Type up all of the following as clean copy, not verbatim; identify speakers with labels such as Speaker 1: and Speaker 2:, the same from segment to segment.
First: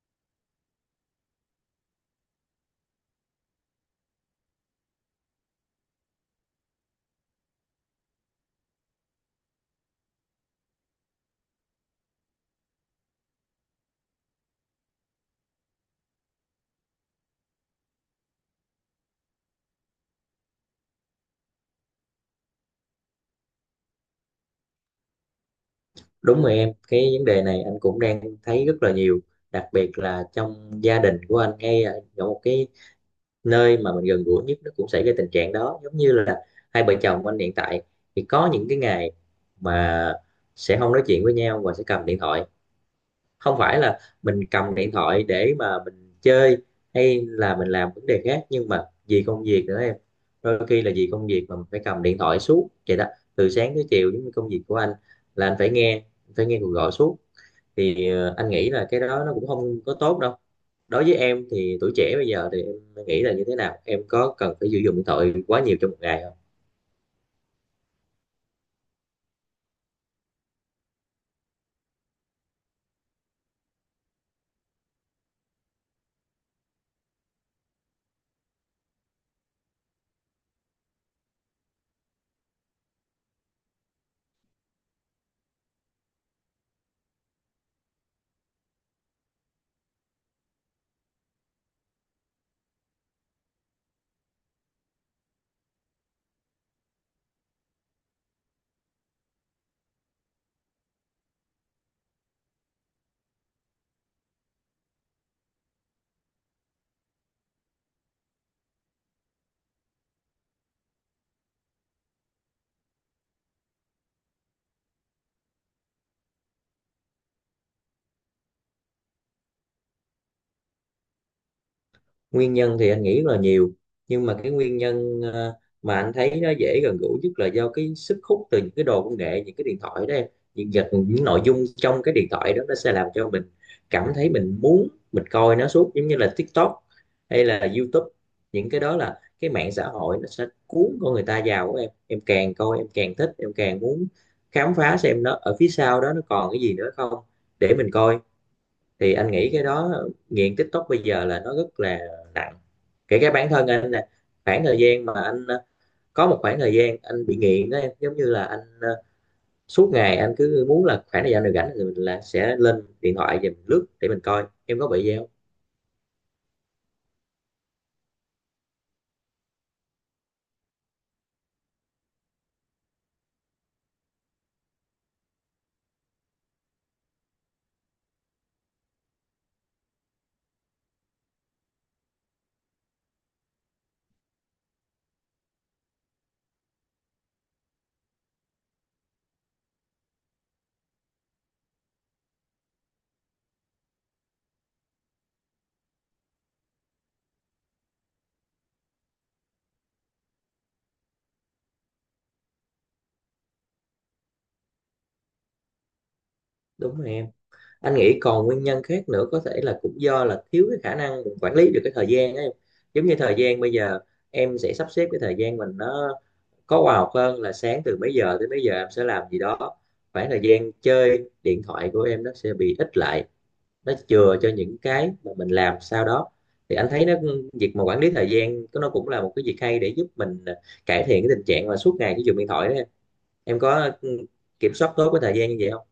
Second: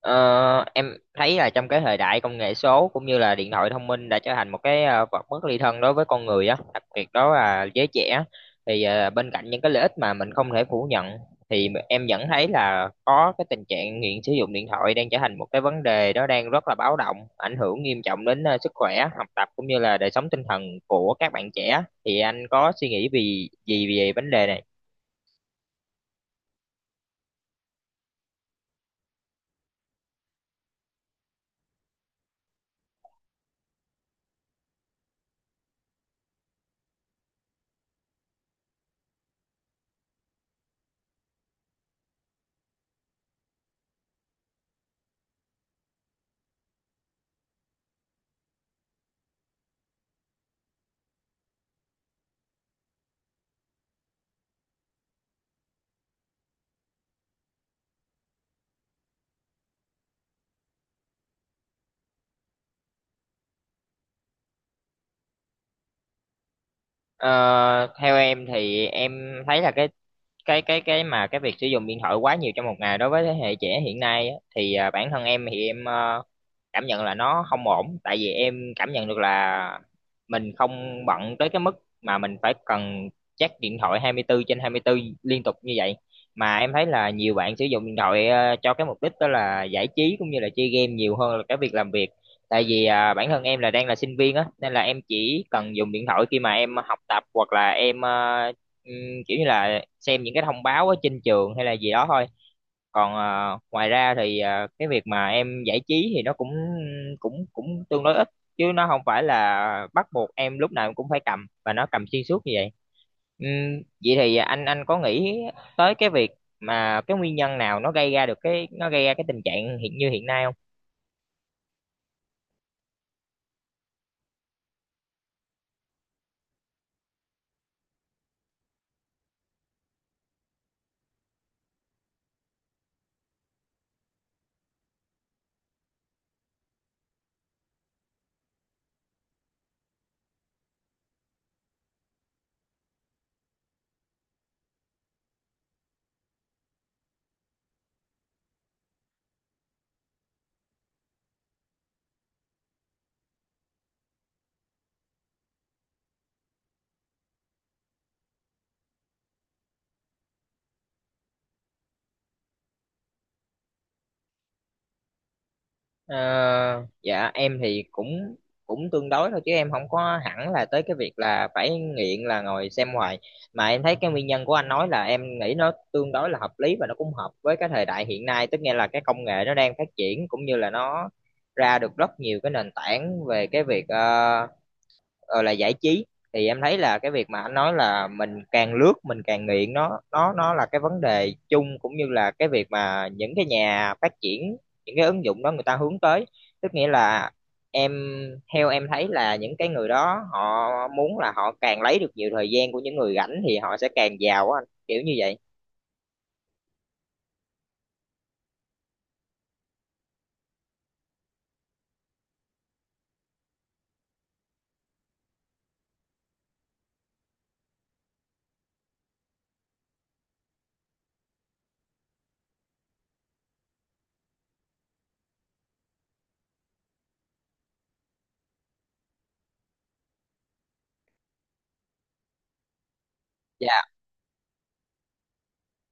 Speaker 1: Ờ, em thấy là trong cái thời đại công nghệ số cũng như là điện thoại thông minh đã trở thành một cái vật bất ly thân đối với con người á, đặc biệt đó là giới trẻ. Thì bên cạnh những cái lợi ích mà mình không thể phủ nhận thì em vẫn thấy là có cái tình trạng nghiện sử dụng điện thoại đang trở thành một cái vấn đề đó đang rất là báo động, ảnh hưởng nghiêm trọng đến sức khỏe, học tập cũng như là đời sống tinh thần của các bạn trẻ. Thì anh có suy nghĩ vì gì về vấn đề này?
Speaker 2: Đúng rồi em, cái vấn đề này anh cũng đang thấy rất là nhiều, đặc biệt là trong gia đình của anh ngay là ở một cái nơi mà mình gần gũi nhất nó cũng xảy ra tình trạng đó, giống như là hai vợ chồng anh hiện tại thì có những cái ngày mà sẽ không nói chuyện với nhau và sẽ cầm điện thoại. Không phải là mình cầm điện thoại để mà mình chơi hay là mình làm vấn đề khác, nhưng mà vì công việc nữa em. Đôi khi là vì công việc mà mình phải cầm điện thoại suốt vậy đó, từ sáng tới chiều. Giống như công việc của anh là anh phải nghe cuộc gọi suốt, thì anh nghĩ là cái đó nó cũng không có tốt đâu. Đối với em thì tuổi trẻ bây giờ thì em nghĩ là như thế nào, em có cần phải sử dụng điện thoại quá nhiều trong một ngày không?
Speaker 1: Ờ, Theo em thì em thấy là cái mà cái việc sử dụng điện thoại quá nhiều trong một ngày đối với thế hệ trẻ hiện nay á, thì bản thân em thì em cảm nhận là nó không ổn, tại vì em cảm nhận được là mình không bận tới cái mức mà mình phải cần check điện thoại 24 trên 24 liên tục như vậy, mà em thấy là nhiều bạn sử dụng điện thoại cho cái mục đích đó là giải trí cũng như là chơi game nhiều hơn là cái việc làm việc, tại vì bản thân em là đang là sinh viên á, nên là em chỉ cần dùng điện thoại khi mà em học tập hoặc là em ờ, thôi kiểu như là xem những cái thông báo ở trên trường hay là gì đó thôi. Còn ngoài ra thì cái việc mà em giải trí thì nó cũng cũng cũng tương đối ít, chứ nó không phải là bắt buộc em lúc nào em cũng phải cầm và nó cầm xuyên suốt như vậy. Vậy thì anh có nghĩ tới cái việc mà cái nguyên nhân nào nó gây ra được cái nó gây ra cái tình trạng hiện như hiện nay không?
Speaker 2: Nguyên nhân thì anh nghĩ là nhiều, nhưng mà cái nguyên nhân mà anh thấy nó dễ gần gũi nhất là do cái sức hút từ những cái đồ công nghệ, những cái điện thoại đó em. Những vật, những nội dung trong cái điện thoại đó nó sẽ làm cho mình cảm thấy mình muốn mình coi nó suốt, giống như là TikTok hay là YouTube. Những cái đó là cái mạng xã hội, nó sẽ cuốn con người ta vào của em càng coi em càng thích, em càng muốn khám phá xem nó ở phía sau đó nó còn cái gì nữa không để mình coi. Thì anh nghĩ cái đó, nghiện TikTok bây giờ là nó rất là nặng, kể cả bản thân anh nè. Khoảng thời gian mà anh có một khoảng thời gian anh bị nghiện đó em, giống như là anh suốt ngày anh cứ muốn là khoảng thời gian nào rảnh thì mình là sẽ lên điện thoại và mình lướt để mình coi. Em có bị gì không?
Speaker 1: Ờ, dạ em thì cũng cũng tương đối thôi, chứ em không có hẳn là tới cái việc là phải nghiện là ngồi xem hoài, mà em thấy cái nguyên nhân của anh nói là em nghĩ nó tương đối là hợp lý, và nó cũng hợp với cái thời đại hiện nay, tức nghĩa là cái công nghệ nó đang phát triển cũng như là nó ra được rất nhiều cái nền tảng về cái việc là giải trí. Thì em thấy là cái việc mà anh nói là mình càng lướt mình càng nghiện, nó là cái vấn đề chung cũng như là cái việc mà những cái nhà phát triển những cái ứng dụng đó người ta hướng tới, tức nghĩa là em, theo em thấy là những cái người đó họ muốn là họ càng lấy được nhiều thời gian của những người rảnh thì họ sẽ càng giàu á anh, kiểu như vậy.
Speaker 2: Đúng rồi em, anh nghĩ còn nguyên nhân khác nữa có thể là cũng do là thiếu cái khả năng quản lý được cái thời gian ấy. Giống như thời gian bây giờ, em sẽ sắp xếp cái thời gian mình nó có khoa học hơn, là sáng từ mấy giờ tới mấy giờ em sẽ làm gì đó, khoảng thời gian chơi điện thoại của em nó sẽ bị ít lại, nó chừa cho những cái mà mình làm sau đó. Thì anh thấy nó, việc mà quản lý thời gian có nó cũng là một cái việc hay để giúp mình cải thiện cái tình trạng mà suốt ngày cái dùng điện thoại đó em. Em có
Speaker 1: Dạ.
Speaker 2: kiểm soát tốt cái thời gian như vậy không?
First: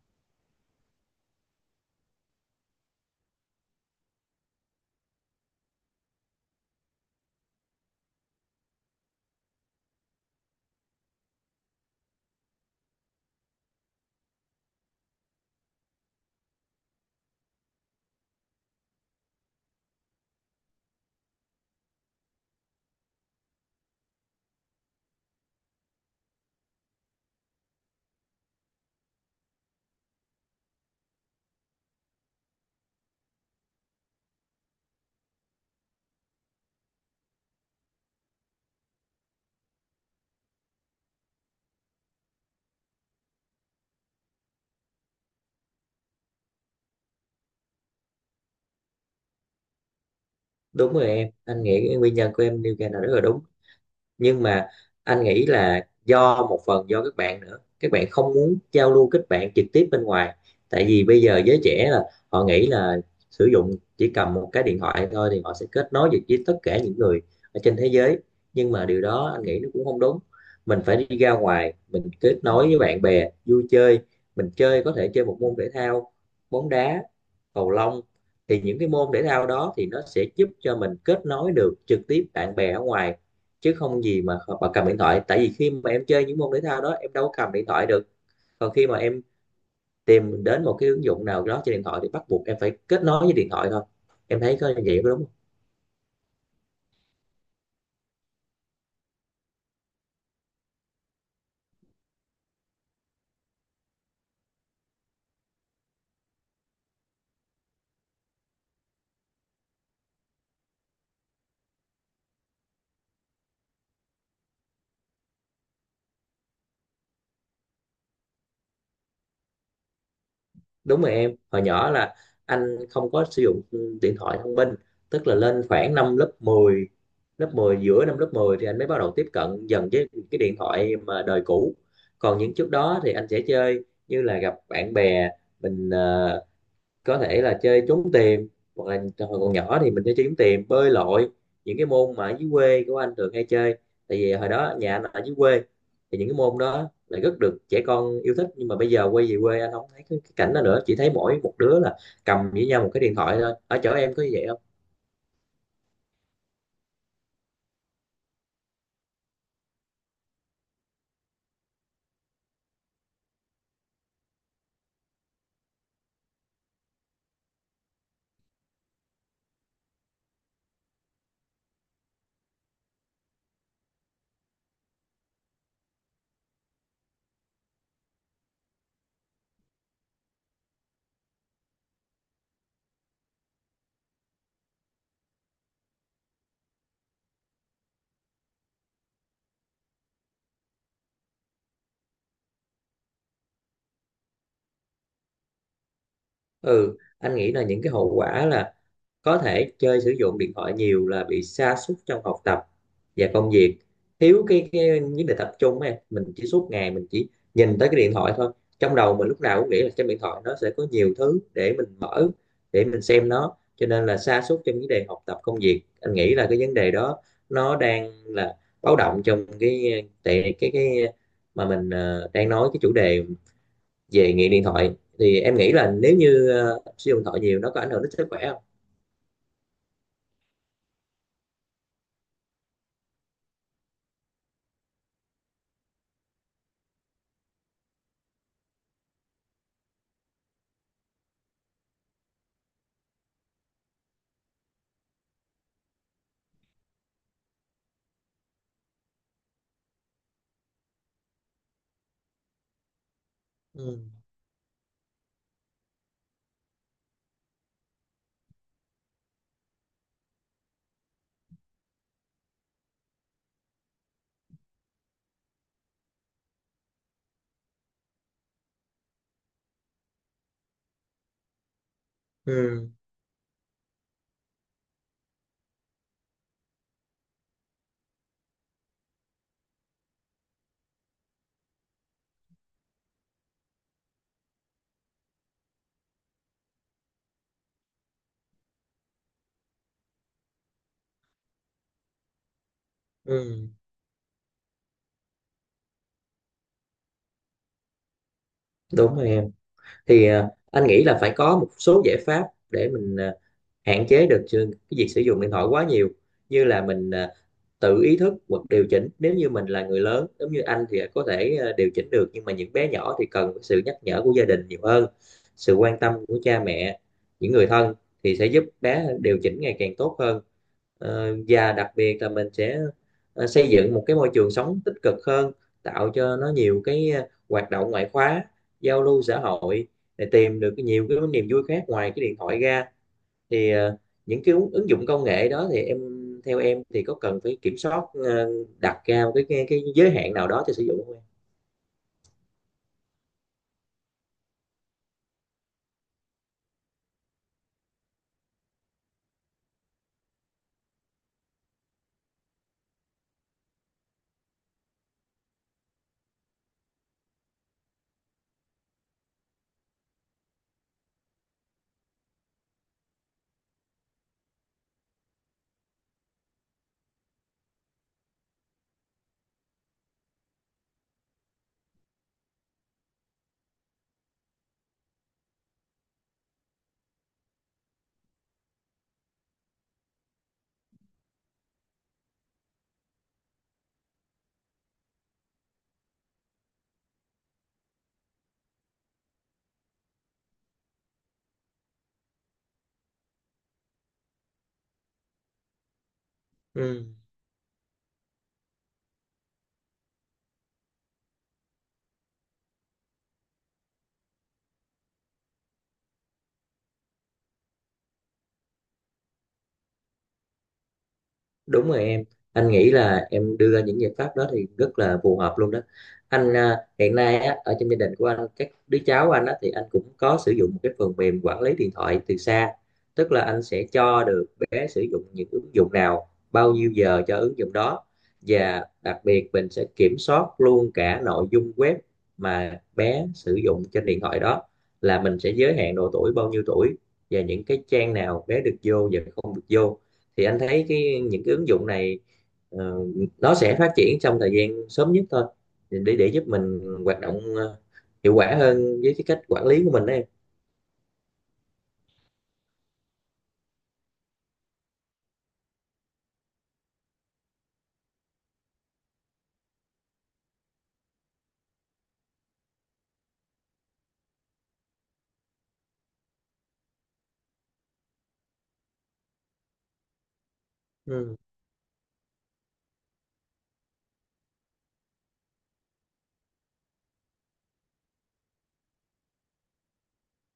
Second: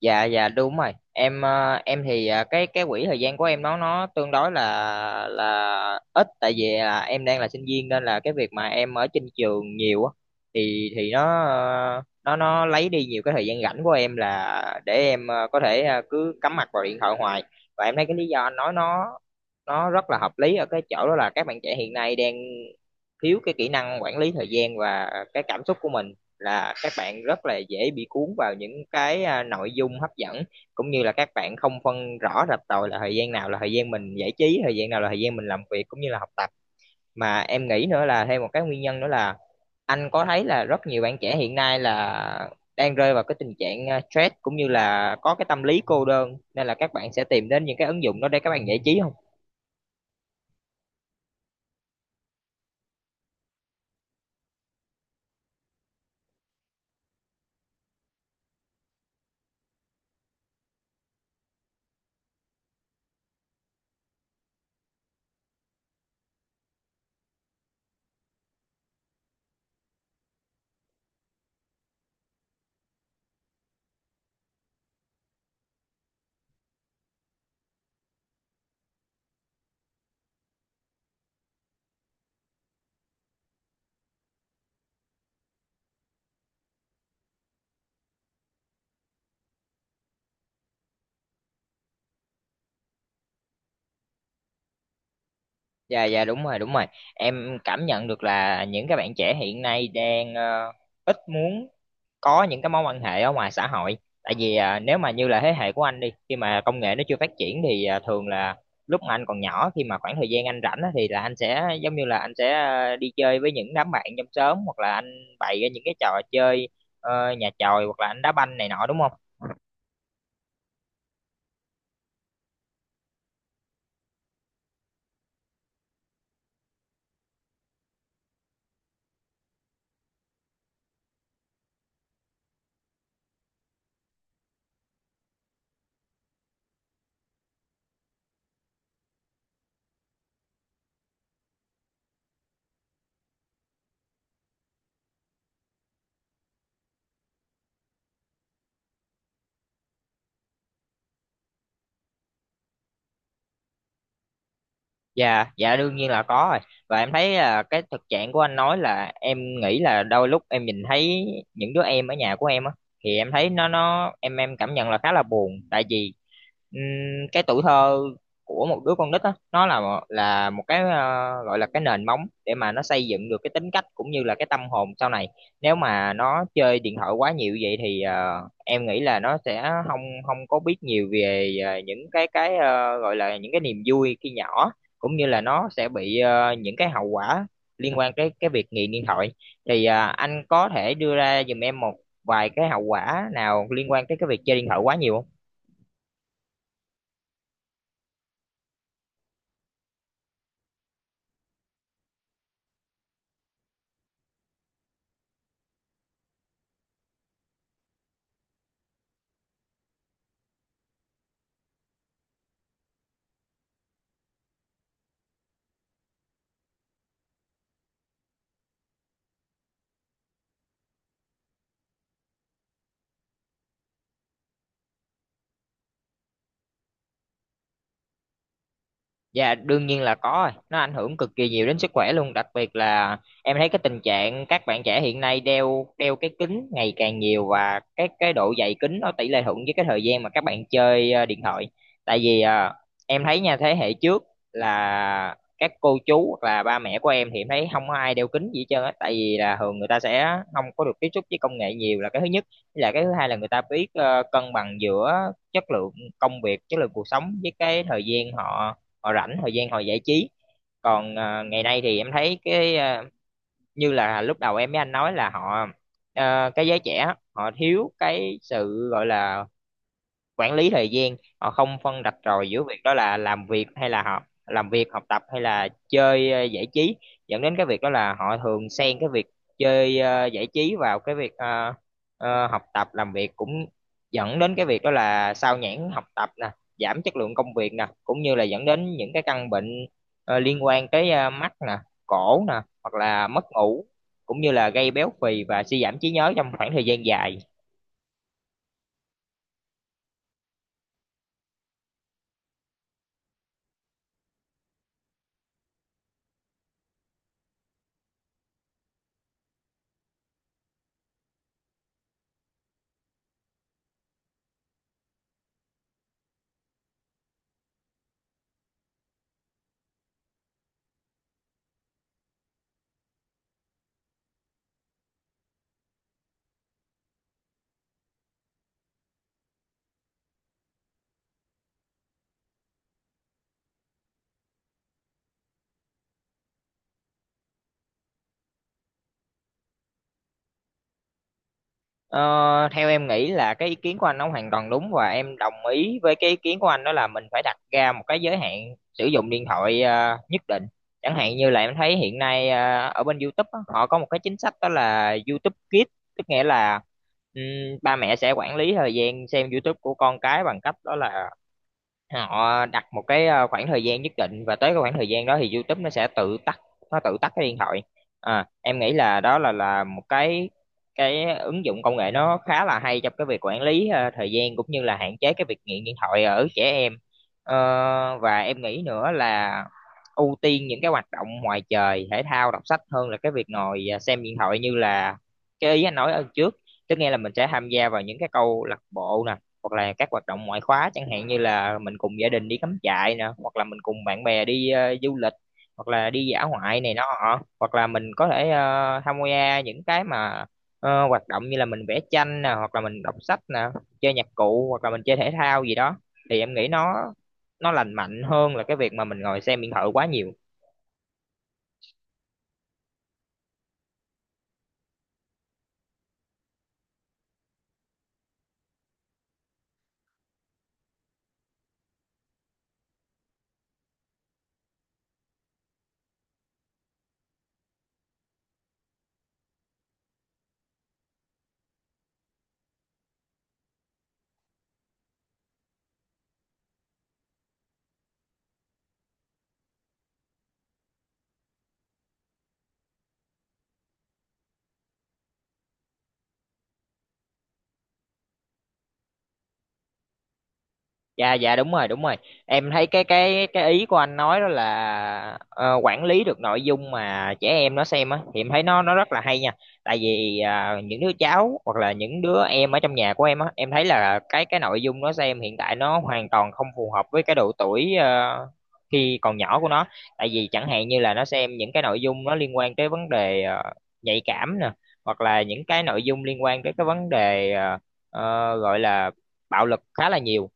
Speaker 1: Dạ đúng rồi em, em thì cái quỹ thời gian của em nó tương đối là ít, tại vì là em đang là sinh viên nên là cái việc mà em ở trên trường nhiều á, thì nó ờ, nó lấy đi nhiều cái thời gian rảnh của em là để em có thể cứ cắm mặt vào điện thoại hoài. Và em thấy cái lý do anh nói nó rất là hợp lý ở cái chỗ đó là các bạn trẻ hiện nay đang thiếu cái kỹ năng quản lý thời gian và cái cảm xúc của mình, là các bạn rất là dễ bị cuốn vào những cái nội dung hấp dẫn, cũng như là các bạn không phân rõ rạch ròi là thời gian nào là thời gian mình giải trí, thời gian nào là thời gian mình làm việc cũng như là học tập. Mà em nghĩ nữa là thêm một cái nguyên nhân nữa là anh có thấy là rất nhiều bạn trẻ hiện nay là đang rơi vào cái tình trạng stress, cũng như là có cái tâm lý cô đơn, nên là các bạn sẽ tìm đến những cái ứng dụng đó để các bạn giải trí không?
Speaker 2: Đúng rồi em, anh nghĩ cái nguyên nhân của em nêu ra là rất là đúng, nhưng mà anh nghĩ là do một phần do các bạn nữa, các bạn không muốn giao lưu kết bạn trực tiếp bên ngoài. Tại vì bây giờ giới trẻ là họ nghĩ là sử dụng chỉ cầm một cái điện thoại thôi thì họ sẽ kết nối được với tất cả những người ở trên thế giới, nhưng mà điều đó anh nghĩ nó cũng không đúng. Mình phải đi ra ngoài, mình kết nối với bạn bè, vui chơi, mình chơi, có thể chơi một môn thể thao, bóng đá, cầu lông. Thì những cái môn thể thao đó thì nó sẽ giúp cho mình kết nối được trực tiếp bạn bè ở ngoài, chứ không gì mà cầm điện thoại. Tại vì khi mà em chơi những môn thể thao đó em đâu có cầm điện thoại được, còn khi mà em tìm đến một cái ứng dụng nào đó trên điện thoại thì bắt buộc em phải kết nối với điện thoại thôi. Em thấy có như vậy có đúng không?
Speaker 1: Dạ, dạ đúng rồi, đúng rồi, em cảm nhận được là những cái bạn trẻ hiện nay đang ít muốn có những cái mối quan hệ ở ngoài xã hội, tại vì nếu mà như là thế hệ của anh đi, khi mà công nghệ nó chưa phát triển thì thường là lúc mà anh còn nhỏ, khi mà khoảng thời gian anh rảnh á, thì là anh sẽ giống như là anh sẽ đi chơi với những đám bạn trong xóm hoặc là anh bày ra những cái trò chơi nhà chòi, hoặc là anh đá banh này nọ đúng không?
Speaker 2: Đúng rồi em, hồi nhỏ là anh không có sử dụng điện thoại thông minh. Tức là lên khoảng năm lớp mười, giữa năm lớp 10 thì anh mới bắt đầu tiếp cận dần với cái điện thoại mà đời cũ. Còn những trước đó thì anh sẽ chơi như là gặp bạn bè, mình có thể là chơi trốn tìm, hoặc là hồi còn nhỏ thì mình chơi trốn tìm, bơi lội, những cái môn mà ở dưới quê của anh thường hay chơi. Tại vì hồi đó nhà anh ở dưới quê, thì những cái môn đó lại rất được trẻ con yêu thích, nhưng mà bây giờ quay về quê anh không thấy cái cảnh đó nữa, chỉ thấy mỗi một đứa là cầm với nhau một cái điện thoại thôi. Ở chỗ em có như vậy không?
Speaker 1: Dạ, dạ đương nhiên là có rồi. Và em thấy là cái thực trạng của anh nói, là em nghĩ là đôi lúc em nhìn thấy những đứa em ở nhà của em á, thì em thấy nó em cảm nhận là khá là buồn, tại vì ừm, cái tuổi thơ của một đứa con nít á, nó là một cái gọi là cái nền móng để mà nó xây dựng được cái tính cách cũng như là cái tâm hồn sau này. Nếu mà nó chơi điện thoại quá nhiều vậy thì em nghĩ là nó sẽ không không có biết nhiều về những cái gọi là những cái niềm vui khi nhỏ, cũng như là nó sẽ bị những cái hậu quả liên quan tới cái việc nghiện điện thoại. Thì anh có thể đưa ra giùm em một vài cái hậu quả nào liên quan tới cái việc chơi điện thoại quá nhiều không?
Speaker 2: Ừ, anh nghĩ là những cái hậu quả là có thể chơi sử dụng điện thoại nhiều là bị sa sút trong học tập và công việc, thiếu cái vấn đề tập trung ấy. Mình chỉ suốt ngày mình chỉ nhìn tới cái điện thoại thôi, trong đầu mình lúc nào cũng nghĩ là trên điện thoại nó sẽ có nhiều thứ để mình mở, để mình xem nó, cho nên là sa sút trong vấn đề học tập công việc. Anh nghĩ là cái vấn đề đó nó đang là báo động trong cái tại cái mà mình đang nói cái chủ đề về nghiện điện thoại. Thì em nghĩ là nếu như sử dụng điện thoại nhiều nó có ảnh hưởng đến sức khỏe không?
Speaker 1: Dạ đương nhiên là có rồi. Nó ảnh hưởng cực kỳ nhiều đến sức khỏe luôn, đặc biệt là em thấy cái tình trạng các bạn trẻ hiện nay đeo đeo cái kính ngày càng nhiều, và cái độ dày kính nó tỷ lệ thuận với cái thời gian mà các bạn chơi điện thoại. Tại vì em thấy nha, thế hệ trước là các cô chú hoặc là ba mẹ của em, thì em thấy không có ai đeo kính gì hết trơn á, tại vì là thường người ta sẽ không có được tiếp xúc với công nghệ nhiều là cái thứ nhất. Với lại cái thứ hai là người ta biết
Speaker 2: Ừ.
Speaker 1: cân bằng giữa chất lượng công việc, chất lượng cuộc sống với cái thời gian họ họ rảnh, thời gian họ giải trí. Còn ngày nay thì em thấy cái như là lúc đầu em với anh nói là họ, cái giới trẻ họ thiếu cái sự gọi là quản lý thời gian, họ không phân rạch ròi giữa việc
Speaker 2: Ừ,
Speaker 1: đó là làm việc hay là học, làm việc học tập hay là chơi giải trí, dẫn đến cái việc đó là họ thường xen cái việc chơi giải trí vào cái việc học tập làm việc, cũng dẫn đến cái việc đó là sao nhãng học tập nè, giảm chất lượng công việc nè, cũng như là dẫn đến những cái căn bệnh liên quan tới mắt nè, cổ nè, hoặc là mất
Speaker 2: ừ,
Speaker 1: ngủ, cũng như là gây béo phì và suy giảm trí nhớ trong khoảng thời gian dài.
Speaker 2: đúng rồi em. Thì à, anh nghĩ là phải có một số giải pháp để mình à, hạn chế được sự- cái việc sử dụng điện thoại quá nhiều. Như là mình à, tự ý thức hoặc điều chỉnh, nếu như mình là người lớn giống như anh thì có thể điều chỉnh được, nhưng mà những bé nhỏ thì cần sự nhắc nhở của gia đình nhiều hơn. Sự quan tâm của cha mẹ, những người thân thì sẽ giúp bé điều chỉnh ngày càng tốt hơn. Ờ, và đặc biệt là mình sẽ xây dựng một cái môi trường sống tích cực hơn, tạo cho nó nhiều cái hoạt động ngoại khóa, giao lưu xã hội để tìm được nhiều cái niềm vui khác ngoài cái điện thoại ra. Thì ờ, những cái ứng ứng dụng công nghệ đó thì em, theo em thì có cần phải kiểm soát đặt ra cái giới hạn nào đó cho sử dụng không em?
Speaker 1: Ờ, Theo em nghĩ là cái ý kiến của anh nó hoàn toàn đúng, và em đồng ý với cái ý kiến của anh, đó là mình phải đặt ra một cái giới hạn sử dụng điện thoại nhất định. Chẳng hạn như là em thấy hiện nay ở bên YouTube á, họ có một cái chính sách đó là YouTube Kids, tức nghĩa là ừm, ba mẹ sẽ quản lý thời gian xem YouTube của con cái bằng cách đó là họ đặt một cái khoảng thời gian nhất định, và tới cái khoảng thời gian đó thì YouTube nó sẽ tự tắt, nó tự tắt cái điện thoại. Em nghĩ là đó là một cái ứng dụng công nghệ nó khá là hay trong cái việc quản lý thời gian cũng như là hạn chế cái việc nghiện điện thoại ở trẻ em. Và em nghĩ nữa là ưu tiên những cái hoạt động ngoài trời, thể thao, đọc sách, hơn là cái việc ngồi xem điện thoại, như là cái ý anh nói ở trước, tức nghe là mình sẽ tham gia vào những cái câu lạc bộ nè, hoặc là các hoạt động ngoại khóa, chẳng hạn như là mình cùng gia đình đi cắm trại nè, hoặc là mình cùng bạn bè đi du lịch, hoặc là đi dã ngoại này nọ,
Speaker 2: Ừ.
Speaker 1: hoặc là mình có thể tham gia những cái hoạt động như là mình vẽ tranh nè, hoặc là mình đọc sách nè, chơi nhạc cụ, hoặc là mình chơi thể thao gì đó, thì em nghĩ nó lành mạnh hơn là cái việc mà mình ngồi xem điện thoại quá nhiều.
Speaker 2: Đúng rồi em, anh nghĩ là em đưa ra những giải pháp đó thì rất là phù hợp luôn đó. Anh à, hiện nay á, ở trong gia đình của anh, các đứa cháu anh á, thì anh cũng có sử dụng một cái phần mềm quản lý điện thoại từ xa. Tức là anh sẽ cho được bé sử dụng những ứng dụng nào, bao nhiêu giờ cho ứng dụng đó. Và đặc biệt mình sẽ kiểm soát luôn cả nội dung web mà bé sử dụng trên điện thoại đó, là mình sẽ giới hạn độ tuổi, bao nhiêu tuổi và những cái trang nào bé được vô và không được vô. Thì anh thấy cái những cái ứng dụng này ờ, nó sẽ phát triển trong thời gian sớm nhất thôi, để giúp mình hoạt động hiệu quả hơn với cái cách quản lý của mình đấy em.
Speaker 1: Dạ, dạ đúng rồi, đúng rồi, em thấy cái ý của anh nói đó là quản lý được nội dung mà trẻ em nó xem á, thì em thấy nó rất là hay nha, tại vì những đứa cháu hoặc là những đứa em ở trong nhà của em á, em thấy là cái nội dung nó xem hiện tại nó hoàn toàn không phù hợp với cái độ tuổi khi còn nhỏ của nó, tại vì chẳng hạn như là nó
Speaker 2: Ừ,
Speaker 1: xem những cái nội dung nó liên quan tới vấn đề nhạy cảm nè, hoặc là những cái nội dung liên quan tới cái vấn đề gọi là bạo lực khá là nhiều.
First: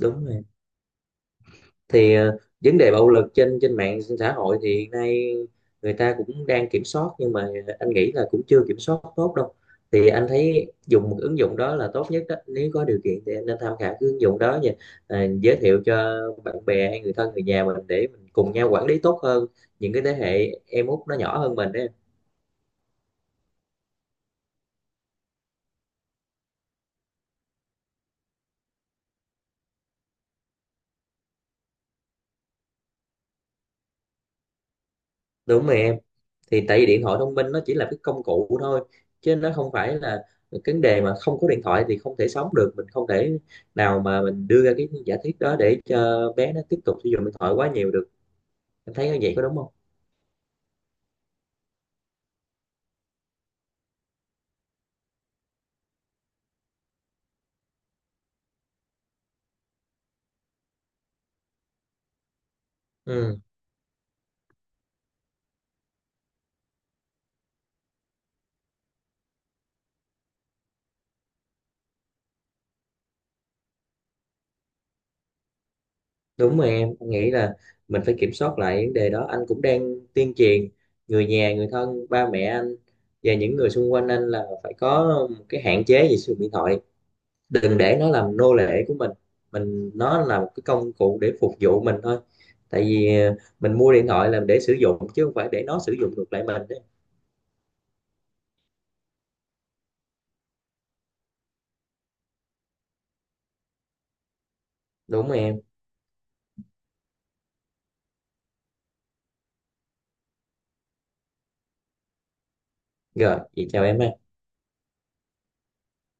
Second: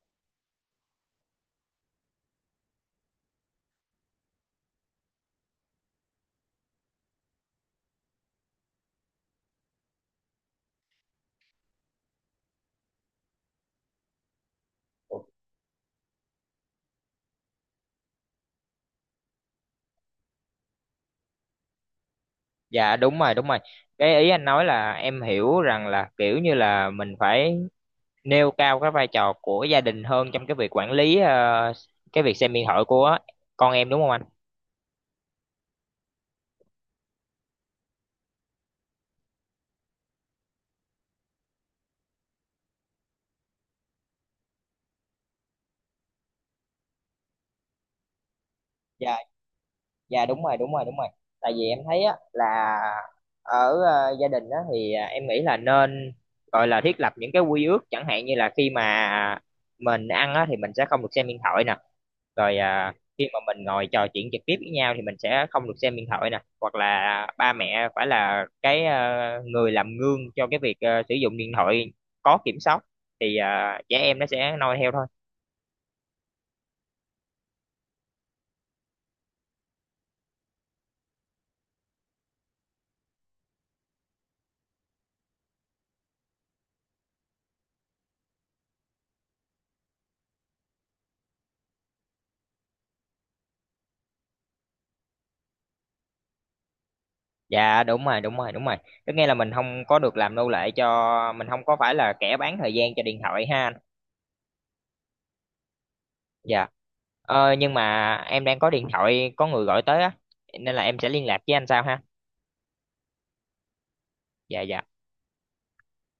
Speaker 2: đúng rồi, thì ờ, vấn đề bạo lực trên trên mạng xã hội thì hiện nay người ta cũng đang kiểm soát, nhưng mà anh nghĩ là cũng chưa kiểm soát tốt đâu. Thì anh thấy dùng một ứng dụng đó là tốt nhất đó, nếu có điều kiện thì anh nên tham khảo cái ứng dụng đó nha. Ờ, giới thiệu cho bạn bè hay người thân, người nhà mình để mình cùng nhau quản lý tốt hơn những cái thế hệ em út nó nhỏ hơn mình đấy.
Speaker 1: Dạ đúng rồi, đúng rồi. Cái ý anh nói là em hiểu rằng là kiểu như là mình phải nêu cao cái vai trò của gia đình hơn trong cái việc quản lý cái việc xem điện thoại của con em đúng không anh?
Speaker 2: Đúng rồi em, thì tại vì điện thoại thông minh nó chỉ là cái công cụ thôi, chứ nó không phải là cái vấn đề mà không có điện thoại thì không thể sống được. Mình không thể nào mà mình đưa ra cái giả thuyết đó để cho bé nó tiếp tục sử dụng điện thoại quá nhiều được. Anh thấy
Speaker 1: Dạ,
Speaker 2: như vậy có đúng không?
Speaker 1: dạ đúng rồi, đúng rồi, đúng rồi. Tại vì em thấy á là ở gia đình á thì em nghĩ là nên gọi là thiết lập những cái quy ước, chẳng hạn như là khi mà mình ăn á thì mình sẽ không được xem điện thoại nè. Rồi khi
Speaker 2: Ừ,
Speaker 1: mà mình ngồi trò chuyện trực tiếp với nhau thì mình sẽ không được xem điện thoại nè, hoặc là ba mẹ phải là cái người làm gương cho cái việc sử dụng điện thoại có kiểm soát, thì trẻ em nó sẽ noi theo thôi.
Speaker 2: đúng rồi em. Anh nghĩ là mình phải kiểm soát lại vấn đề đó. Anh cũng đang tuyên truyền người nhà, người thân, ba mẹ anh và những người xung quanh anh là phải có một cái hạn chế về sử dụng điện thoại, đừng để nó làm nô lệ của mình. Mình nó là một cái công cụ để phục vụ mình thôi, tại vì ờ, mình mua điện thoại là để sử dụng, chứ không phải để nó sử dụng ngược lại mình đấy.
Speaker 1: Dạ đúng rồi, đúng rồi, đúng rồi, có nghĩa là mình không có được làm nô lệ cho mình, không có phải là kẻ bán thời gian cho điện thoại ha anh.
Speaker 2: Đúng rồi em,
Speaker 1: Dạ, nhưng mà em đang có điện thoại có người gọi tới á, nên là em sẽ liên lạc với anh sau ha.
Speaker 2: rồi vậy chào em ha.
Speaker 1: Dạ dạ.